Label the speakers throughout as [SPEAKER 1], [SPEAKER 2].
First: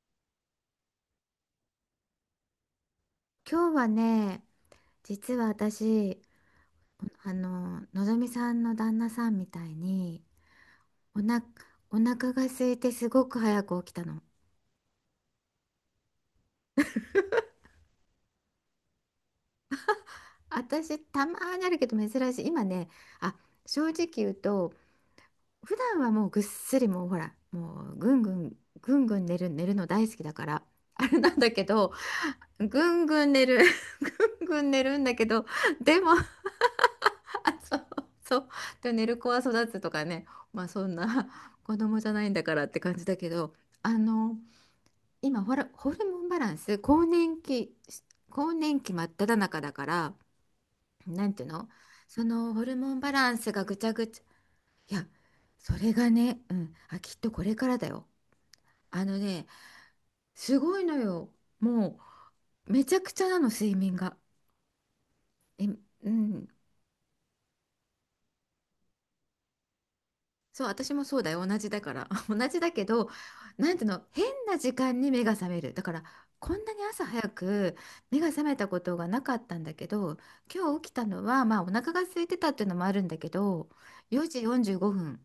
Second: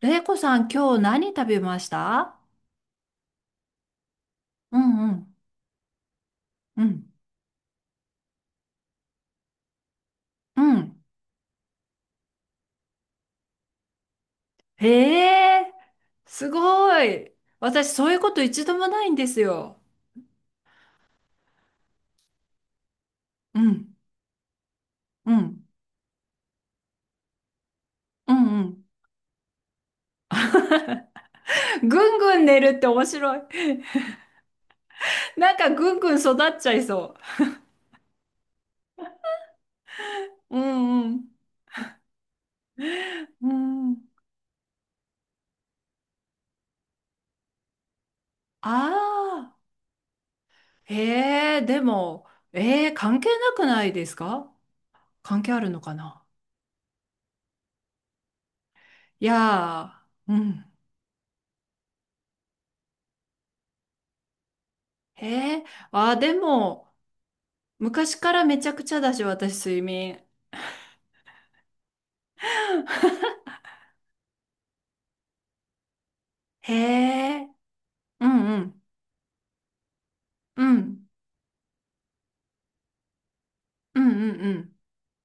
[SPEAKER 1] れいこさん、今日何食べました？
[SPEAKER 2] 今日はね、
[SPEAKER 1] うんう
[SPEAKER 2] 実
[SPEAKER 1] ん、
[SPEAKER 2] は私、
[SPEAKER 1] うん、
[SPEAKER 2] のぞみさんの旦那さんみたいに、
[SPEAKER 1] うん。
[SPEAKER 2] おな、お腹が空いてすごく早く起きたの。
[SPEAKER 1] へえ、すごい。私、そういうこと一度もないんですよ。
[SPEAKER 2] 私、たまーにあるけど珍しい。今ね、あ、
[SPEAKER 1] う
[SPEAKER 2] 正
[SPEAKER 1] ん、
[SPEAKER 2] 直言うと、
[SPEAKER 1] うん、
[SPEAKER 2] 普段はもうぐっすり、もうほら、もうぐんぐ
[SPEAKER 1] うん、
[SPEAKER 2] ん、
[SPEAKER 1] うん。
[SPEAKER 2] ぐんぐん寝る、寝るの大好きだから、あれなんだけ
[SPEAKER 1] ぐん
[SPEAKER 2] ど、
[SPEAKER 1] ぐん寝るっ
[SPEAKER 2] ぐ
[SPEAKER 1] て面
[SPEAKER 2] んぐん
[SPEAKER 1] 白い。
[SPEAKER 2] 寝る、ぐんぐん寝るんだけ ど、
[SPEAKER 1] なんかぐん
[SPEAKER 2] でも、
[SPEAKER 1] ぐん育っちゃいそ
[SPEAKER 2] あ、そうそう。で、寝る子は育つとかね、
[SPEAKER 1] う。う
[SPEAKER 2] まあそんな
[SPEAKER 1] ん
[SPEAKER 2] 子供じゃないんだからって感じだけ
[SPEAKER 1] う
[SPEAKER 2] ど、
[SPEAKER 1] ん。う
[SPEAKER 2] あ
[SPEAKER 1] ん。
[SPEAKER 2] の、今ほら、ホルモンバランス、更年期、更年期真っ只
[SPEAKER 1] ああ。
[SPEAKER 2] 中だから、なんていう
[SPEAKER 1] へえ、
[SPEAKER 2] の、
[SPEAKER 1] で
[SPEAKER 2] そ
[SPEAKER 1] も、
[SPEAKER 2] のホルモンバ
[SPEAKER 1] 関係
[SPEAKER 2] ランス
[SPEAKER 1] な
[SPEAKER 2] が
[SPEAKER 1] く
[SPEAKER 2] ぐ
[SPEAKER 1] な
[SPEAKER 2] ちゃ
[SPEAKER 1] いで
[SPEAKER 2] ぐ
[SPEAKER 1] す
[SPEAKER 2] ちゃ、
[SPEAKER 1] か？
[SPEAKER 2] いや、
[SPEAKER 1] 関係ある
[SPEAKER 2] そ
[SPEAKER 1] の
[SPEAKER 2] れ
[SPEAKER 1] か
[SPEAKER 2] が
[SPEAKER 1] な？
[SPEAKER 2] ね、うん、きっとこれからだよ。あの
[SPEAKER 1] い
[SPEAKER 2] ね、
[SPEAKER 1] やー、う
[SPEAKER 2] す
[SPEAKER 1] ん。
[SPEAKER 2] ごいのよ。もう、めちゃくちゃなの、睡眠が。
[SPEAKER 1] へ
[SPEAKER 2] え、
[SPEAKER 1] え、
[SPEAKER 2] う
[SPEAKER 1] あー、で
[SPEAKER 2] ん。
[SPEAKER 1] も、昔からめちゃくちゃだし、私、睡眠。
[SPEAKER 2] そう、私もそうだよ。同じだから。同じだけど、なんていうの、変な時間に目が覚める。だから、こんな
[SPEAKER 1] へ
[SPEAKER 2] に朝早
[SPEAKER 1] え、
[SPEAKER 2] く目
[SPEAKER 1] う
[SPEAKER 2] が覚
[SPEAKER 1] ん
[SPEAKER 2] め
[SPEAKER 1] う
[SPEAKER 2] たこ
[SPEAKER 1] ん、
[SPEAKER 2] とがなかったんだけど、
[SPEAKER 1] う
[SPEAKER 2] 今日起きた
[SPEAKER 1] ん、
[SPEAKER 2] のは、まあ、お腹が空いてたっていうのもあるんだけど、
[SPEAKER 1] うん
[SPEAKER 2] 4
[SPEAKER 1] うん
[SPEAKER 2] 時
[SPEAKER 1] う
[SPEAKER 2] 45
[SPEAKER 1] ん。
[SPEAKER 2] 分。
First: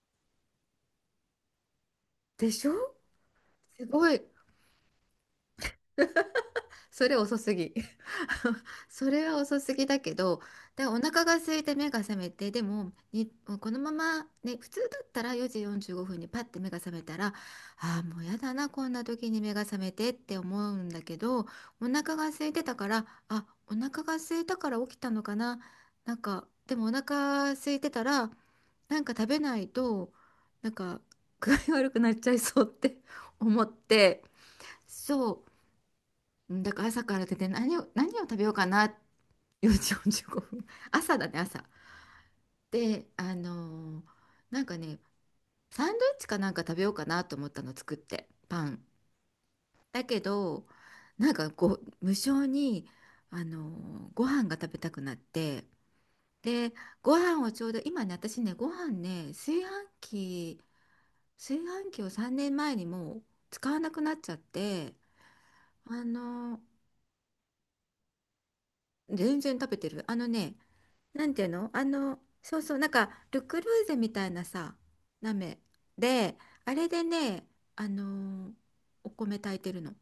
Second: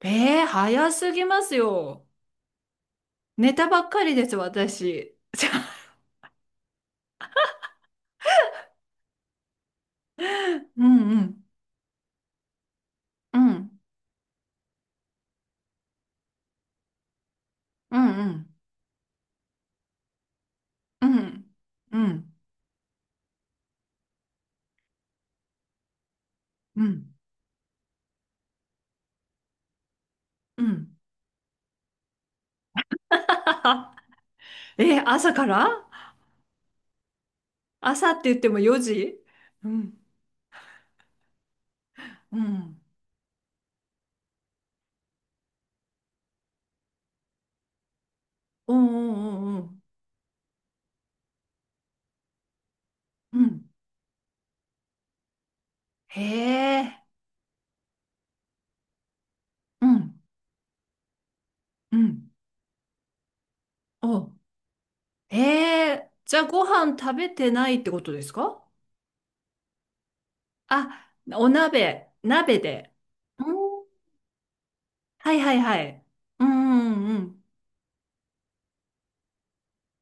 [SPEAKER 1] ええ、早すぎますよ。
[SPEAKER 2] でしょ？
[SPEAKER 1] 寝たば
[SPEAKER 2] す
[SPEAKER 1] っか
[SPEAKER 2] ご
[SPEAKER 1] り
[SPEAKER 2] い。
[SPEAKER 1] です、私。
[SPEAKER 2] それ遅すぎ。それは遅すぎだけど、
[SPEAKER 1] う
[SPEAKER 2] で、お
[SPEAKER 1] んう
[SPEAKER 2] 腹が
[SPEAKER 1] ん、
[SPEAKER 2] 空いて目が覚めて、でも、
[SPEAKER 1] う
[SPEAKER 2] こ
[SPEAKER 1] ん、
[SPEAKER 2] のままね、普通だったら4時45分にパッて目が覚めたら、
[SPEAKER 1] う
[SPEAKER 2] ああ、
[SPEAKER 1] ん
[SPEAKER 2] も
[SPEAKER 1] う
[SPEAKER 2] うやだ
[SPEAKER 1] ん、
[SPEAKER 2] な、こんな時に目が覚めてって思うんだ
[SPEAKER 1] う
[SPEAKER 2] けど、
[SPEAKER 1] ん、
[SPEAKER 2] お
[SPEAKER 1] う
[SPEAKER 2] 腹が
[SPEAKER 1] ん、
[SPEAKER 2] 空いてたから、お腹が空いたから起きたのかな。なんか、で
[SPEAKER 1] う
[SPEAKER 2] もお
[SPEAKER 1] ん、
[SPEAKER 2] 腹空いてたら、なんか食べないと、
[SPEAKER 1] う
[SPEAKER 2] なん
[SPEAKER 1] ん。
[SPEAKER 2] か具合悪くなっちゃいそうって思って、
[SPEAKER 1] え、朝
[SPEAKER 2] そ
[SPEAKER 1] か
[SPEAKER 2] う。
[SPEAKER 1] ら。
[SPEAKER 2] うん、だから朝から出て
[SPEAKER 1] 朝
[SPEAKER 2] 何
[SPEAKER 1] っ
[SPEAKER 2] を
[SPEAKER 1] て
[SPEAKER 2] 食
[SPEAKER 1] 言っ
[SPEAKER 2] べ
[SPEAKER 1] て
[SPEAKER 2] よう
[SPEAKER 1] も
[SPEAKER 2] か
[SPEAKER 1] 4
[SPEAKER 2] な。
[SPEAKER 1] 時う
[SPEAKER 2] 4時
[SPEAKER 1] ん、
[SPEAKER 2] 45分、 朝だね、朝。
[SPEAKER 1] うん、
[SPEAKER 2] で、なんかね、サンドイッチかなんか食べようかなと思ったの、作って、パ
[SPEAKER 1] おう
[SPEAKER 2] ン。
[SPEAKER 1] んうんうん
[SPEAKER 2] だけど、なんかこう無性に、
[SPEAKER 1] うん、うん。
[SPEAKER 2] ご飯が食べたくなって、
[SPEAKER 1] へ
[SPEAKER 2] で
[SPEAKER 1] え、
[SPEAKER 2] ご飯をちょうど今ね、私ね、ご飯ね、
[SPEAKER 1] うん、
[SPEAKER 2] 炊飯
[SPEAKER 1] う
[SPEAKER 2] 器を
[SPEAKER 1] ん、
[SPEAKER 2] 3年前にもう使わなくなっち
[SPEAKER 1] お、
[SPEAKER 2] ゃって、
[SPEAKER 1] へ
[SPEAKER 2] あ
[SPEAKER 1] え、じゃあ
[SPEAKER 2] のー
[SPEAKER 1] ご飯食べてないってことですか？
[SPEAKER 2] 全然食べてる。あのね、
[SPEAKER 1] あ、
[SPEAKER 2] なんていう
[SPEAKER 1] お
[SPEAKER 2] の、
[SPEAKER 1] 鍋、
[SPEAKER 2] そ
[SPEAKER 1] 鍋
[SPEAKER 2] うそう、なん
[SPEAKER 1] で。
[SPEAKER 2] か、ル・
[SPEAKER 1] う
[SPEAKER 2] クル
[SPEAKER 1] ん。
[SPEAKER 2] ーゼみたいなさ、
[SPEAKER 1] は
[SPEAKER 2] 鍋
[SPEAKER 1] いはい
[SPEAKER 2] め
[SPEAKER 1] はい。
[SPEAKER 2] で、
[SPEAKER 1] うん
[SPEAKER 2] あれ
[SPEAKER 1] う
[SPEAKER 2] で
[SPEAKER 1] んうん。
[SPEAKER 2] ね、あのーお米炊いてるの。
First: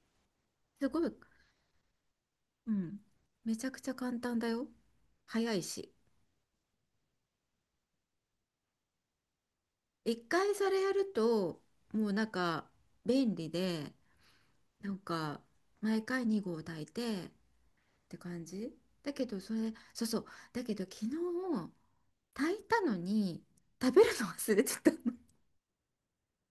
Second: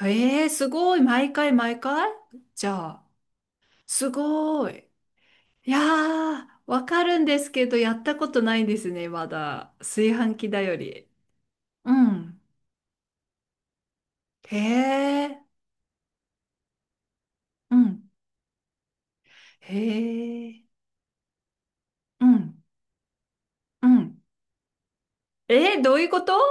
[SPEAKER 1] へえ、す
[SPEAKER 2] す
[SPEAKER 1] ご
[SPEAKER 2] ご
[SPEAKER 1] い。
[SPEAKER 2] い、
[SPEAKER 1] 毎回毎回？じ
[SPEAKER 2] う
[SPEAKER 1] ゃ
[SPEAKER 2] ん、
[SPEAKER 1] あ、
[SPEAKER 2] めちゃくちゃ
[SPEAKER 1] す
[SPEAKER 2] 簡単だよ。
[SPEAKER 1] ごい。
[SPEAKER 2] 早い
[SPEAKER 1] いや
[SPEAKER 2] し。
[SPEAKER 1] ー、わかるんですけど、やったことないんですね、まだ。炊
[SPEAKER 2] 一
[SPEAKER 1] 飯器
[SPEAKER 2] 回
[SPEAKER 1] だ
[SPEAKER 2] そ
[SPEAKER 1] よ
[SPEAKER 2] れや
[SPEAKER 1] り。
[SPEAKER 2] ると、
[SPEAKER 1] う
[SPEAKER 2] もうなん
[SPEAKER 1] ん。
[SPEAKER 2] か、便利で、
[SPEAKER 1] へ
[SPEAKER 2] なん
[SPEAKER 1] え、
[SPEAKER 2] か、毎回2合炊いてっ
[SPEAKER 1] うん。
[SPEAKER 2] て感じ。だけど、
[SPEAKER 1] へ
[SPEAKER 2] そうそう、だ
[SPEAKER 1] え、
[SPEAKER 2] けど、昨日、
[SPEAKER 1] う
[SPEAKER 2] 炊
[SPEAKER 1] ん、
[SPEAKER 2] いたのに、
[SPEAKER 1] う
[SPEAKER 2] 食べる
[SPEAKER 1] ん。
[SPEAKER 2] の忘れてたの。
[SPEAKER 1] どういうこと？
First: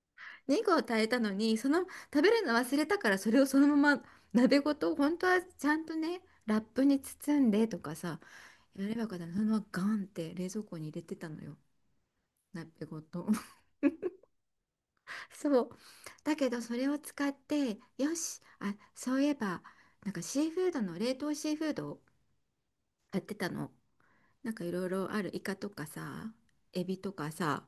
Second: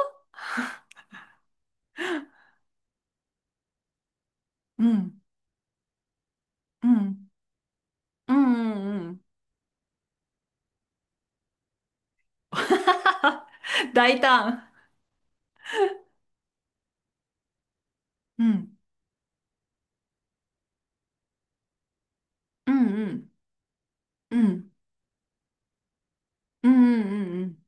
[SPEAKER 2] 2を炊いたのに、その食べるの忘れたから、それをそのまま鍋ご
[SPEAKER 1] う
[SPEAKER 2] と、本
[SPEAKER 1] ん、
[SPEAKER 2] 当はちゃんとね、ラップ
[SPEAKER 1] う
[SPEAKER 2] に
[SPEAKER 1] ん、
[SPEAKER 2] 包んでとかさ、
[SPEAKER 1] うん、う
[SPEAKER 2] やればよ
[SPEAKER 1] ん、う
[SPEAKER 2] かっ
[SPEAKER 1] ん。
[SPEAKER 2] たのに、そのままガンって冷蔵庫に入れてたのよ、鍋ごと。
[SPEAKER 1] 大胆。
[SPEAKER 2] そう、だけどそれを使って、よし、
[SPEAKER 1] うん、
[SPEAKER 2] そういえば、なんかシーフードの冷凍シーフードを
[SPEAKER 1] うん、う
[SPEAKER 2] 買っ
[SPEAKER 1] ん、
[SPEAKER 2] てたの。
[SPEAKER 1] う
[SPEAKER 2] なんかい
[SPEAKER 1] ん。
[SPEAKER 2] ろいろある、イカとかさ、
[SPEAKER 1] う
[SPEAKER 2] エビ
[SPEAKER 1] ん
[SPEAKER 2] とか
[SPEAKER 1] う
[SPEAKER 2] さ、
[SPEAKER 1] ん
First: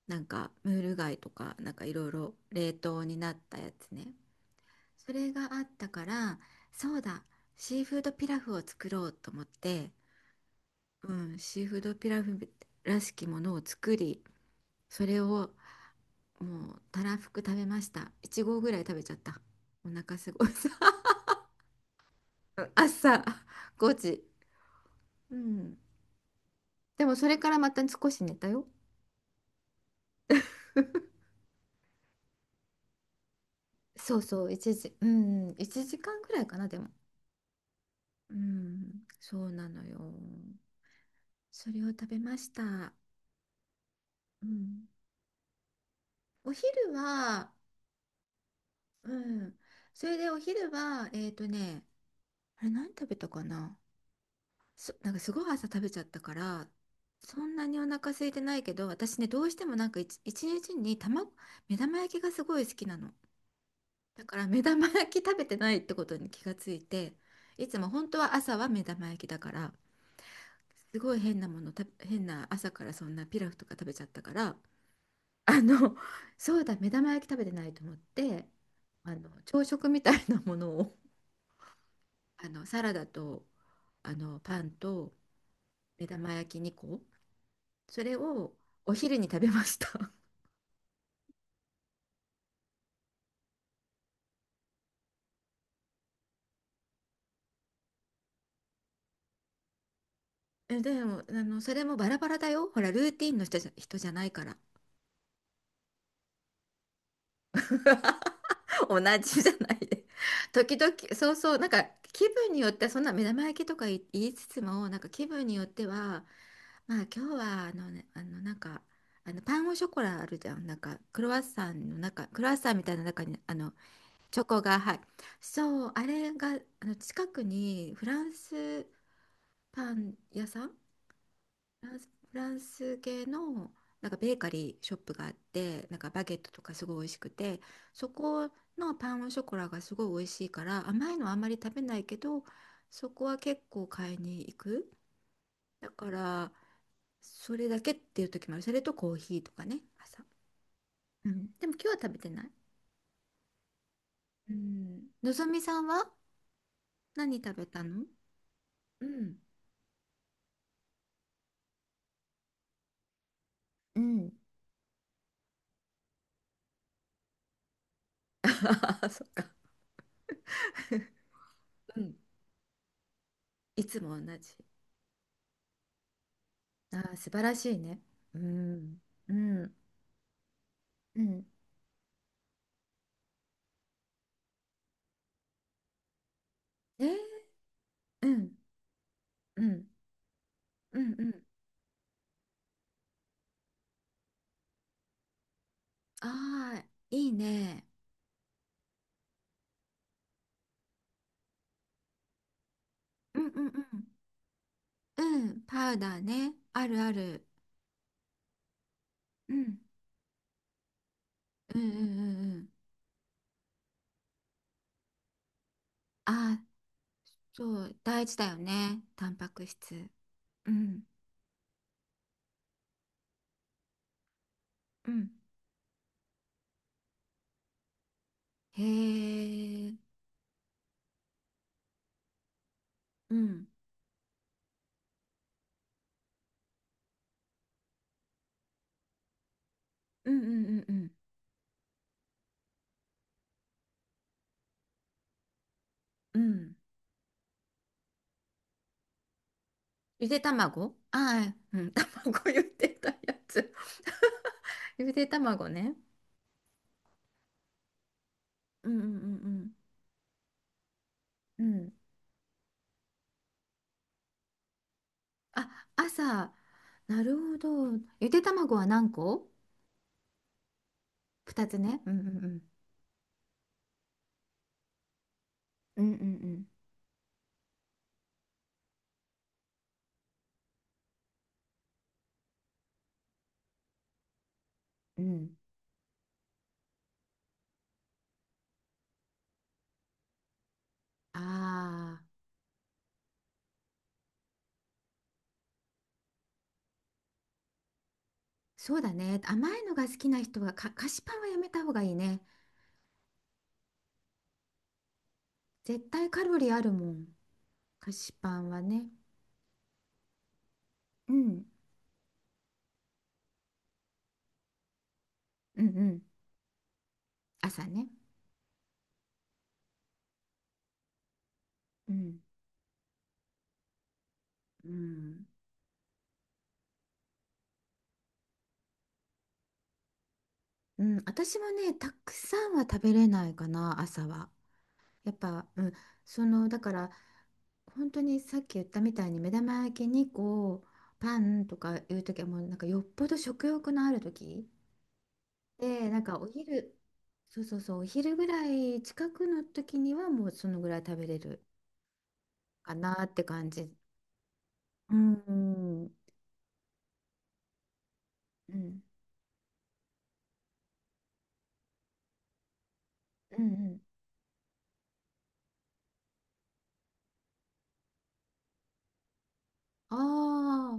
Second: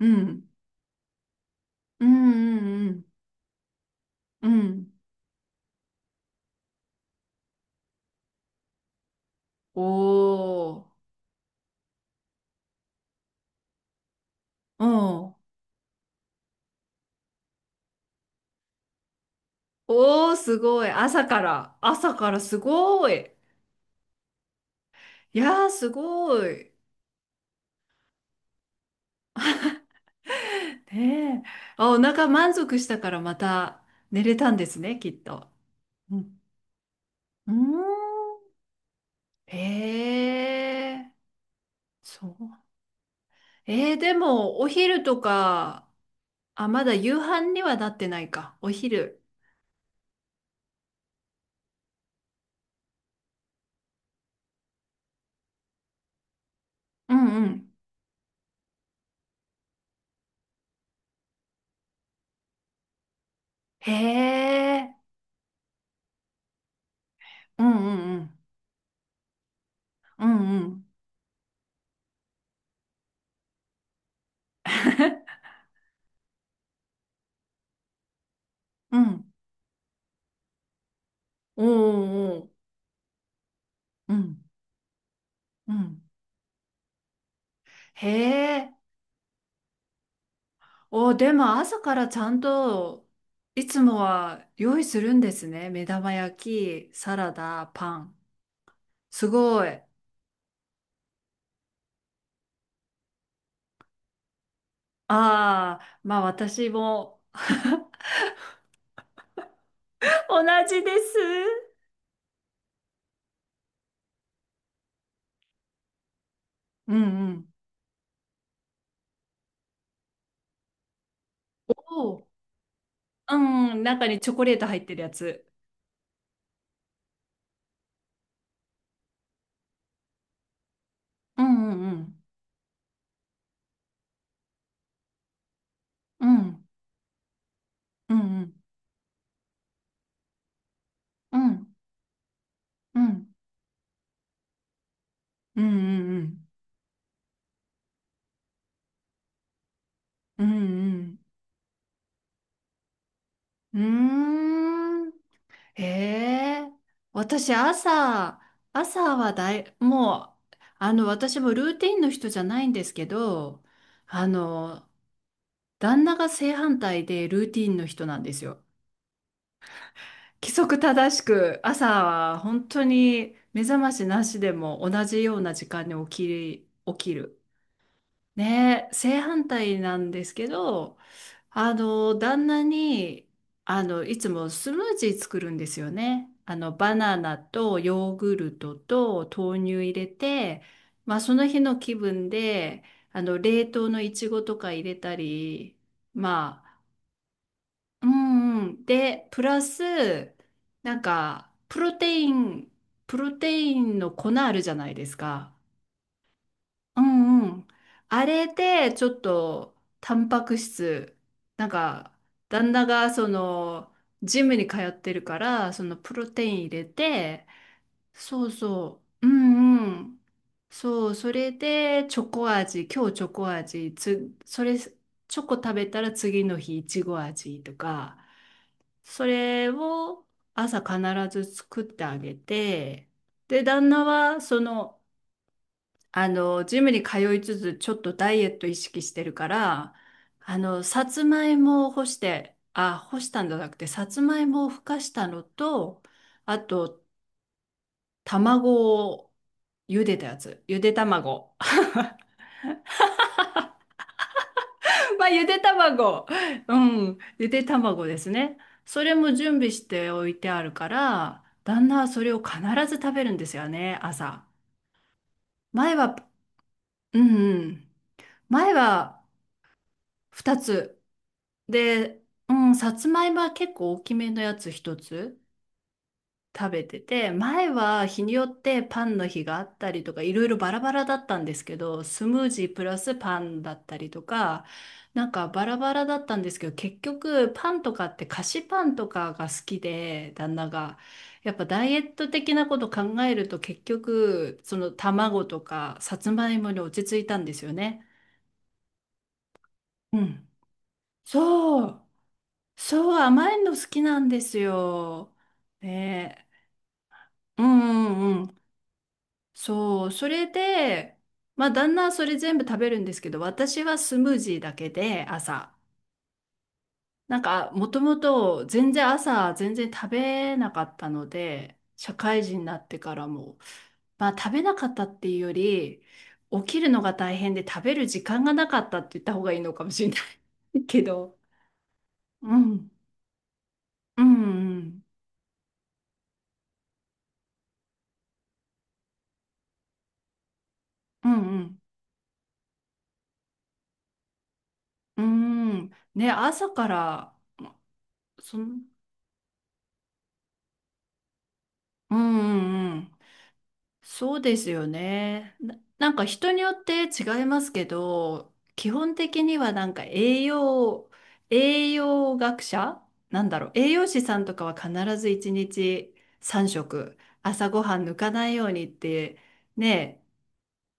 [SPEAKER 1] う
[SPEAKER 2] なんか
[SPEAKER 1] ん
[SPEAKER 2] ムール貝とか、なんかい
[SPEAKER 1] う
[SPEAKER 2] ろい
[SPEAKER 1] ん
[SPEAKER 2] ろ
[SPEAKER 1] う
[SPEAKER 2] 冷
[SPEAKER 1] んう
[SPEAKER 2] 凍
[SPEAKER 1] ん
[SPEAKER 2] になったやつね、
[SPEAKER 1] うんうん。
[SPEAKER 2] それがあったから、そうだ、シーフードピラフを作ろうと思っ
[SPEAKER 1] お
[SPEAKER 2] て、
[SPEAKER 1] ー。
[SPEAKER 2] うん、シーフードピラフらしきものを作り、
[SPEAKER 1] う
[SPEAKER 2] それ
[SPEAKER 1] ん。
[SPEAKER 2] をもうたらふく食べました。1合ぐらい食べちゃった。お腹す
[SPEAKER 1] おー、
[SPEAKER 2] ごい
[SPEAKER 1] す
[SPEAKER 2] さ。
[SPEAKER 1] ごい。朝 から、朝からすご
[SPEAKER 2] 朝
[SPEAKER 1] い。
[SPEAKER 2] 5時。う
[SPEAKER 1] いやー
[SPEAKER 2] ん。
[SPEAKER 1] すごい。
[SPEAKER 2] でもそれからまた少し寝たよ。
[SPEAKER 1] ねえ。あ、お腹満足したからまた
[SPEAKER 2] そう
[SPEAKER 1] 寝れ
[SPEAKER 2] そ
[SPEAKER 1] た
[SPEAKER 2] う、
[SPEAKER 1] んで
[SPEAKER 2] 1
[SPEAKER 1] す
[SPEAKER 2] 時、
[SPEAKER 1] ね、
[SPEAKER 2] う
[SPEAKER 1] きっと。
[SPEAKER 2] ん、1時
[SPEAKER 1] う
[SPEAKER 2] 間ぐ
[SPEAKER 1] ん。
[SPEAKER 2] らいかな、でも。
[SPEAKER 1] うーん。
[SPEAKER 2] うん、そう
[SPEAKER 1] へ
[SPEAKER 2] なのよ。
[SPEAKER 1] え。
[SPEAKER 2] それを食べ
[SPEAKER 1] そ
[SPEAKER 2] ま
[SPEAKER 1] う。
[SPEAKER 2] した。
[SPEAKER 1] で
[SPEAKER 2] う
[SPEAKER 1] もお
[SPEAKER 2] ん。
[SPEAKER 1] 昼とか？
[SPEAKER 2] お
[SPEAKER 1] あ、
[SPEAKER 2] 昼
[SPEAKER 1] まだ夕飯
[SPEAKER 2] は、
[SPEAKER 1] にはなってないかお
[SPEAKER 2] う
[SPEAKER 1] 昼。
[SPEAKER 2] ん。それでお昼は、あれ何食べたかな。なんかすごい朝食べちゃったから、
[SPEAKER 1] う
[SPEAKER 2] そ
[SPEAKER 1] んう
[SPEAKER 2] んな
[SPEAKER 1] ん。
[SPEAKER 2] にお腹空いてないけど、私ね、どうしてもなんか一日に卵、目玉焼きがすごい好きなの。
[SPEAKER 1] へ
[SPEAKER 2] だから目玉
[SPEAKER 1] え。
[SPEAKER 2] 焼き食べてないってことに気がついて、
[SPEAKER 1] う
[SPEAKER 2] い
[SPEAKER 1] ん
[SPEAKER 2] つも
[SPEAKER 1] う
[SPEAKER 2] 本
[SPEAKER 1] んう
[SPEAKER 2] 当は
[SPEAKER 1] ん
[SPEAKER 2] 朝は目玉焼きだから、
[SPEAKER 1] うんうん
[SPEAKER 2] すごい変なものた、変な、朝からそんなピラフとか食べちゃったから、あの、そうだ、目玉焼き食べてないと思って、
[SPEAKER 1] うん。
[SPEAKER 2] 朝食みたいなものを、
[SPEAKER 1] おー。おー。
[SPEAKER 2] サラダと、
[SPEAKER 1] うん
[SPEAKER 2] パンと、
[SPEAKER 1] うん。
[SPEAKER 2] 目玉焼き2個、そ
[SPEAKER 1] へ
[SPEAKER 2] れを
[SPEAKER 1] ー。
[SPEAKER 2] お昼に食べました。
[SPEAKER 1] おー、でも朝からちゃんといつもは用意するんですね、目玉焼きサラダパン。すごい。
[SPEAKER 2] でも、それもバラバラだよ、ほらルーティンの人じゃないから。
[SPEAKER 1] あー、まあ私もはは
[SPEAKER 2] 同じじゃないで、
[SPEAKER 1] っ同
[SPEAKER 2] 時
[SPEAKER 1] じで
[SPEAKER 2] 々、そうそう、なん
[SPEAKER 1] す。
[SPEAKER 2] か気分によってはそんな目玉焼きとか言いつつも、なんか気分によっては、
[SPEAKER 1] う
[SPEAKER 2] まあ今
[SPEAKER 1] んう
[SPEAKER 2] 日
[SPEAKER 1] ん。
[SPEAKER 2] は、ね、なんか、パンオショコラあるじゃん、なんか
[SPEAKER 1] お
[SPEAKER 2] クロワッサンみたいな中
[SPEAKER 1] ー
[SPEAKER 2] に、
[SPEAKER 1] んー、中にチョ
[SPEAKER 2] チョ
[SPEAKER 1] コレー
[SPEAKER 2] コ
[SPEAKER 1] ト入
[SPEAKER 2] が、
[SPEAKER 1] っ
[SPEAKER 2] は
[SPEAKER 1] て
[SPEAKER 2] い。
[SPEAKER 1] るやつ。
[SPEAKER 2] そう、あれが、近くにフランスパン屋さん、
[SPEAKER 1] うんうん
[SPEAKER 2] フランス系の、なんかベーカリーショップがあって、なんかバ
[SPEAKER 1] う
[SPEAKER 2] ゲットと
[SPEAKER 1] ん
[SPEAKER 2] かすごい美味しくて、そ
[SPEAKER 1] う
[SPEAKER 2] こ
[SPEAKER 1] ん
[SPEAKER 2] のパンオショコラがすごい美味しいから、甘いのはあ
[SPEAKER 1] う
[SPEAKER 2] んま
[SPEAKER 1] んう
[SPEAKER 2] り
[SPEAKER 1] ん
[SPEAKER 2] 食べないけど、
[SPEAKER 1] う
[SPEAKER 2] そこ
[SPEAKER 1] ん
[SPEAKER 2] は結構買いに行く。
[SPEAKER 1] うん
[SPEAKER 2] だか
[SPEAKER 1] うん
[SPEAKER 2] ら、それだけっていう時もある。それとコーヒーとかね、朝。
[SPEAKER 1] うんうん
[SPEAKER 2] うん。でも今日は食べてない。
[SPEAKER 1] うん。うー
[SPEAKER 2] うん。
[SPEAKER 1] ん。
[SPEAKER 2] のぞみさ
[SPEAKER 1] へ
[SPEAKER 2] んは
[SPEAKER 1] え、
[SPEAKER 2] 何
[SPEAKER 1] 私
[SPEAKER 2] 食べたの？
[SPEAKER 1] 朝、朝
[SPEAKER 2] う
[SPEAKER 1] は
[SPEAKER 2] ん。
[SPEAKER 1] だい、もう、私もルーティンの人じゃないんですけど、
[SPEAKER 2] う
[SPEAKER 1] あ
[SPEAKER 2] ん。
[SPEAKER 1] の、旦那が正反対でルーティンの人なんで すよ。
[SPEAKER 2] ああ、そっか。
[SPEAKER 1] 規則正しく、朝
[SPEAKER 2] うん。
[SPEAKER 1] は本当に目覚
[SPEAKER 2] い
[SPEAKER 1] ま
[SPEAKER 2] つ
[SPEAKER 1] し
[SPEAKER 2] も
[SPEAKER 1] な
[SPEAKER 2] 同
[SPEAKER 1] しで
[SPEAKER 2] じ。
[SPEAKER 1] も同じような時間に起
[SPEAKER 2] あ
[SPEAKER 1] き
[SPEAKER 2] あ、素
[SPEAKER 1] る。
[SPEAKER 2] 晴らしいね。う
[SPEAKER 1] ね、
[SPEAKER 2] ん。
[SPEAKER 1] 正
[SPEAKER 2] う
[SPEAKER 1] 反
[SPEAKER 2] ん。
[SPEAKER 1] 対なんですけど、
[SPEAKER 2] うん。
[SPEAKER 1] 旦那に、いつもスムージー作るんですよね。バ
[SPEAKER 2] え
[SPEAKER 1] ナナ
[SPEAKER 2] ー、
[SPEAKER 1] とヨー
[SPEAKER 2] う
[SPEAKER 1] グ
[SPEAKER 2] ん。
[SPEAKER 1] ルトと豆
[SPEAKER 2] う
[SPEAKER 1] 乳
[SPEAKER 2] ん。
[SPEAKER 1] 入れて、
[SPEAKER 2] うん。
[SPEAKER 1] まあ、
[SPEAKER 2] う
[SPEAKER 1] そ
[SPEAKER 2] ん。
[SPEAKER 1] の日の気分で、冷凍のいちごとか入れたり、ま
[SPEAKER 2] あ
[SPEAKER 1] あ、
[SPEAKER 2] あ、いいね。
[SPEAKER 1] うんうん。で、プラス、なんか、プロ
[SPEAKER 2] うんう
[SPEAKER 1] テ
[SPEAKER 2] ん
[SPEAKER 1] インの粉あるじゃないです
[SPEAKER 2] うん。う
[SPEAKER 1] か。
[SPEAKER 2] ん。パウダーね。ある
[SPEAKER 1] う
[SPEAKER 2] あ
[SPEAKER 1] ん
[SPEAKER 2] る。
[SPEAKER 1] うん。あれで、ちょっ
[SPEAKER 2] う
[SPEAKER 1] と、
[SPEAKER 2] ん。
[SPEAKER 1] タンパク質、なん
[SPEAKER 2] うんうんう
[SPEAKER 1] か、
[SPEAKER 2] んうん。
[SPEAKER 1] 旦那が、その、ジムに通ってるから、その、プロテイ
[SPEAKER 2] あ
[SPEAKER 1] ン
[SPEAKER 2] あ、
[SPEAKER 1] 入れて、
[SPEAKER 2] そう。大事
[SPEAKER 1] そ
[SPEAKER 2] だ
[SPEAKER 1] う
[SPEAKER 2] よね、
[SPEAKER 1] そう、
[SPEAKER 2] タ
[SPEAKER 1] う
[SPEAKER 2] ンパク
[SPEAKER 1] んう
[SPEAKER 2] 質。
[SPEAKER 1] ん。
[SPEAKER 2] うん。
[SPEAKER 1] そう、それで、チョコ味、今日チョコ味、それ、チ
[SPEAKER 2] うん。
[SPEAKER 1] ョコ食べたら次の日、いちご味とか、
[SPEAKER 2] へ
[SPEAKER 1] それ
[SPEAKER 2] え。
[SPEAKER 1] を朝必ず作ってあげて、
[SPEAKER 2] う
[SPEAKER 1] で、
[SPEAKER 2] ん。
[SPEAKER 1] 旦那は、その、ジムに通いつつ、ちょっとダイエット意識してるから、
[SPEAKER 2] うんうんうんう
[SPEAKER 1] さ
[SPEAKER 2] ん。
[SPEAKER 1] つまいもを干して、あ、干したんじゃなくて、さつまいもをふかしたのと、
[SPEAKER 2] う
[SPEAKER 1] あ
[SPEAKER 2] ん。
[SPEAKER 1] と、卵を茹でた
[SPEAKER 2] ゆ
[SPEAKER 1] や
[SPEAKER 2] で
[SPEAKER 1] つ。ゆで
[SPEAKER 2] 卵、あ
[SPEAKER 1] 卵。
[SPEAKER 2] あ、う ん。卵 ゆでたやつ。ゆで
[SPEAKER 1] まあ、ゆで
[SPEAKER 2] 卵ね。
[SPEAKER 1] 卵。うん。ゆで卵ですね。
[SPEAKER 2] うんう
[SPEAKER 1] それも準備
[SPEAKER 2] ん
[SPEAKER 1] しておいてあるから、
[SPEAKER 2] うんう
[SPEAKER 1] 旦
[SPEAKER 2] ん。
[SPEAKER 1] 那はそれを必ず食べるんですよね、朝。
[SPEAKER 2] あ、
[SPEAKER 1] 前は、
[SPEAKER 2] 朝。
[SPEAKER 1] う
[SPEAKER 2] な
[SPEAKER 1] ん
[SPEAKER 2] る
[SPEAKER 1] う
[SPEAKER 2] ほど。
[SPEAKER 1] ん。
[SPEAKER 2] ゆで
[SPEAKER 1] 前
[SPEAKER 2] 卵は何
[SPEAKER 1] は
[SPEAKER 2] 個？
[SPEAKER 1] 2つ。
[SPEAKER 2] 2 つね。うん
[SPEAKER 1] で、
[SPEAKER 2] うんう
[SPEAKER 1] う
[SPEAKER 2] ん。
[SPEAKER 1] ん、さつまいもは結構大きめのやつ一つ
[SPEAKER 2] うんうん
[SPEAKER 1] 食べてて、前は日によってパンの日があったりとか、いろいろバラバラだったんですけど、スムージープラスパンだったりとか、
[SPEAKER 2] う
[SPEAKER 1] な
[SPEAKER 2] ん
[SPEAKER 1] ん
[SPEAKER 2] う
[SPEAKER 1] か
[SPEAKER 2] ん、
[SPEAKER 1] バラバラだったんですけど、結局パンとかって菓子パンとかが好きで、旦那が。
[SPEAKER 2] あ
[SPEAKER 1] やっぱダイエッ
[SPEAKER 2] あ、
[SPEAKER 1] ト的なこと考えると結局、その卵とかさつまいもに落ち着いたんですよね。
[SPEAKER 2] そうだね。甘いのが好
[SPEAKER 1] う
[SPEAKER 2] きな
[SPEAKER 1] ん。
[SPEAKER 2] 人は菓子パンはやめた
[SPEAKER 1] そ
[SPEAKER 2] 方が
[SPEAKER 1] う。
[SPEAKER 2] いいね。
[SPEAKER 1] そう、甘いの好きなんですよ。
[SPEAKER 2] 絶対カ
[SPEAKER 1] ね
[SPEAKER 2] ロリーあるもん。
[SPEAKER 1] え。うん
[SPEAKER 2] 菓子
[SPEAKER 1] うんう
[SPEAKER 2] パ
[SPEAKER 1] ん。
[SPEAKER 2] ンはね。
[SPEAKER 1] そう、それで、
[SPEAKER 2] うん。
[SPEAKER 1] まあ、旦那はそれ全部食べるんですけど、私はスムージーだけで、朝。
[SPEAKER 2] うんうん。
[SPEAKER 1] なんか、
[SPEAKER 2] 朝
[SPEAKER 1] もと
[SPEAKER 2] ね。
[SPEAKER 1] もと全然朝、全然食べなかったので、
[SPEAKER 2] う
[SPEAKER 1] 社
[SPEAKER 2] ん
[SPEAKER 1] 会人になってからも、まあ、食べなか
[SPEAKER 2] う
[SPEAKER 1] ったっていう
[SPEAKER 2] ん
[SPEAKER 1] より、起きるのが大変で食べる時間がなかったって言った方がいいのかもしれない け
[SPEAKER 2] うん。うん。
[SPEAKER 1] ど。
[SPEAKER 2] 私もね、たく
[SPEAKER 1] う
[SPEAKER 2] さんは
[SPEAKER 1] ん。
[SPEAKER 2] 食べれないかな、
[SPEAKER 1] う
[SPEAKER 2] 朝
[SPEAKER 1] ん
[SPEAKER 2] は。
[SPEAKER 1] うん。
[SPEAKER 2] やっぱ、うん、だから本当にさっき言ったみたいに、目玉焼きにこう、
[SPEAKER 1] うん
[SPEAKER 2] パ
[SPEAKER 1] う
[SPEAKER 2] ンと
[SPEAKER 1] ん。
[SPEAKER 2] かいう時はもうなんかよっぽど食欲のある時
[SPEAKER 1] うーん。
[SPEAKER 2] で、なん
[SPEAKER 1] ね、
[SPEAKER 2] か
[SPEAKER 1] 朝から、
[SPEAKER 2] そうそうそう、お昼ぐ
[SPEAKER 1] そ
[SPEAKER 2] ら
[SPEAKER 1] の、
[SPEAKER 2] い近くの時にはもうそのぐらい食べれる
[SPEAKER 1] うんうん
[SPEAKER 2] か
[SPEAKER 1] うん。
[SPEAKER 2] なって感じ。
[SPEAKER 1] そうですよ
[SPEAKER 2] うんう
[SPEAKER 1] ね。な
[SPEAKER 2] ん
[SPEAKER 1] んか人によって違いますけど、
[SPEAKER 2] う
[SPEAKER 1] 基
[SPEAKER 2] ん
[SPEAKER 1] 本的にはなんか栄養学者なんだ
[SPEAKER 2] うんう
[SPEAKER 1] ろう。栄
[SPEAKER 2] ん。
[SPEAKER 1] 養士さんとかは必ず1日3食、朝ごはん抜かないようにって、
[SPEAKER 2] あ
[SPEAKER 1] ね、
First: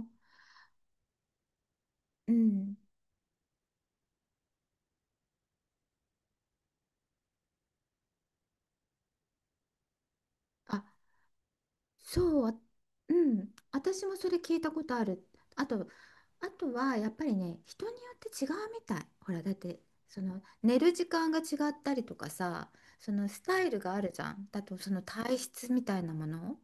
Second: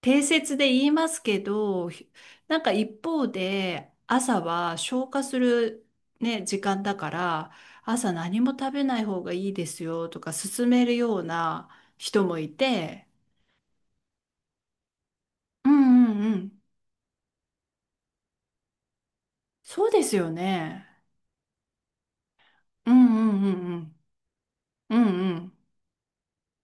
[SPEAKER 1] 定説で言いますけど、
[SPEAKER 2] う
[SPEAKER 1] なんか
[SPEAKER 2] ん。
[SPEAKER 1] 一方で朝は消化するね、時間だから、朝何も食べない方がいいですよとか勧
[SPEAKER 2] あ、
[SPEAKER 1] めるような人も
[SPEAKER 2] そう、
[SPEAKER 1] い
[SPEAKER 2] あ
[SPEAKER 1] て、
[SPEAKER 2] うん、私もそれ聞いたことある。あ
[SPEAKER 1] う
[SPEAKER 2] と、
[SPEAKER 1] んうんう
[SPEAKER 2] あ
[SPEAKER 1] ん。
[SPEAKER 2] とはやっぱりね、人によって違うみたい。ほら、だって、
[SPEAKER 1] そうです
[SPEAKER 2] そ
[SPEAKER 1] よ
[SPEAKER 2] の寝
[SPEAKER 1] ね。
[SPEAKER 2] る時間が違ったりとかさ、
[SPEAKER 1] う
[SPEAKER 2] そ
[SPEAKER 1] ん
[SPEAKER 2] の
[SPEAKER 1] う
[SPEAKER 2] スタイル
[SPEAKER 1] ん
[SPEAKER 2] があるじゃん。だとそ
[SPEAKER 1] うんうん。う
[SPEAKER 2] の
[SPEAKER 1] んう
[SPEAKER 2] 体
[SPEAKER 1] ん。
[SPEAKER 2] 質みたいなもの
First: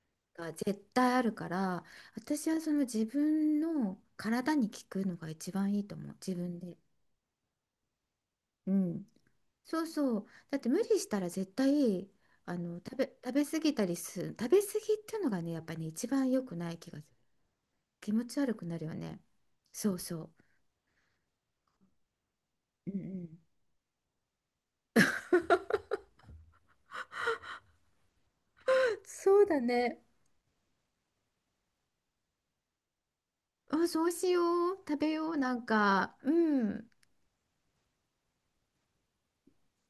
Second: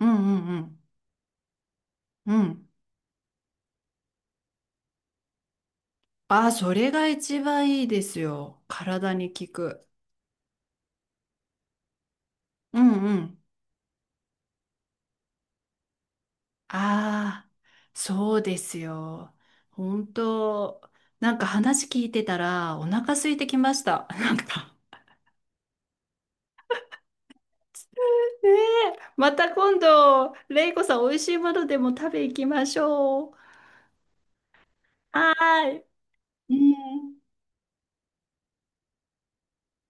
[SPEAKER 1] うん
[SPEAKER 2] が
[SPEAKER 1] う
[SPEAKER 2] 絶
[SPEAKER 1] ん
[SPEAKER 2] 対あるから、
[SPEAKER 1] うん。う
[SPEAKER 2] 私は
[SPEAKER 1] ん。
[SPEAKER 2] その自分の体に効くのが一番いいと思う。自
[SPEAKER 1] あ、
[SPEAKER 2] 分
[SPEAKER 1] そ
[SPEAKER 2] で。
[SPEAKER 1] れが一番いいですよ。
[SPEAKER 2] うん。
[SPEAKER 1] 体に効
[SPEAKER 2] そう
[SPEAKER 1] く。
[SPEAKER 2] そう。だって無理したら絶対、
[SPEAKER 1] うんう
[SPEAKER 2] 食
[SPEAKER 1] ん。
[SPEAKER 2] べ過ぎたりする、食べ過ぎっていうのがね、やっぱり、ね、一番良くない気がする。
[SPEAKER 1] ああ、
[SPEAKER 2] 気持
[SPEAKER 1] そ
[SPEAKER 2] ち
[SPEAKER 1] う
[SPEAKER 2] 悪
[SPEAKER 1] で
[SPEAKER 2] くな
[SPEAKER 1] す
[SPEAKER 2] るよね。
[SPEAKER 1] よ。
[SPEAKER 2] そう
[SPEAKER 1] 本
[SPEAKER 2] そう。
[SPEAKER 1] 当、なんか話聞いてたらお
[SPEAKER 2] うんう
[SPEAKER 1] 腹空い
[SPEAKER 2] ん。
[SPEAKER 1] てきました。なんか。ねえ、ま
[SPEAKER 2] そう
[SPEAKER 1] た
[SPEAKER 2] だ
[SPEAKER 1] 今
[SPEAKER 2] ね。
[SPEAKER 1] 度、レイコさん、美味しいものでも食べ行きましょう。
[SPEAKER 2] あ、そうしよう。食べよ
[SPEAKER 1] は
[SPEAKER 2] う。なん
[SPEAKER 1] ーい。
[SPEAKER 2] か、う
[SPEAKER 1] う
[SPEAKER 2] ん。
[SPEAKER 1] ん。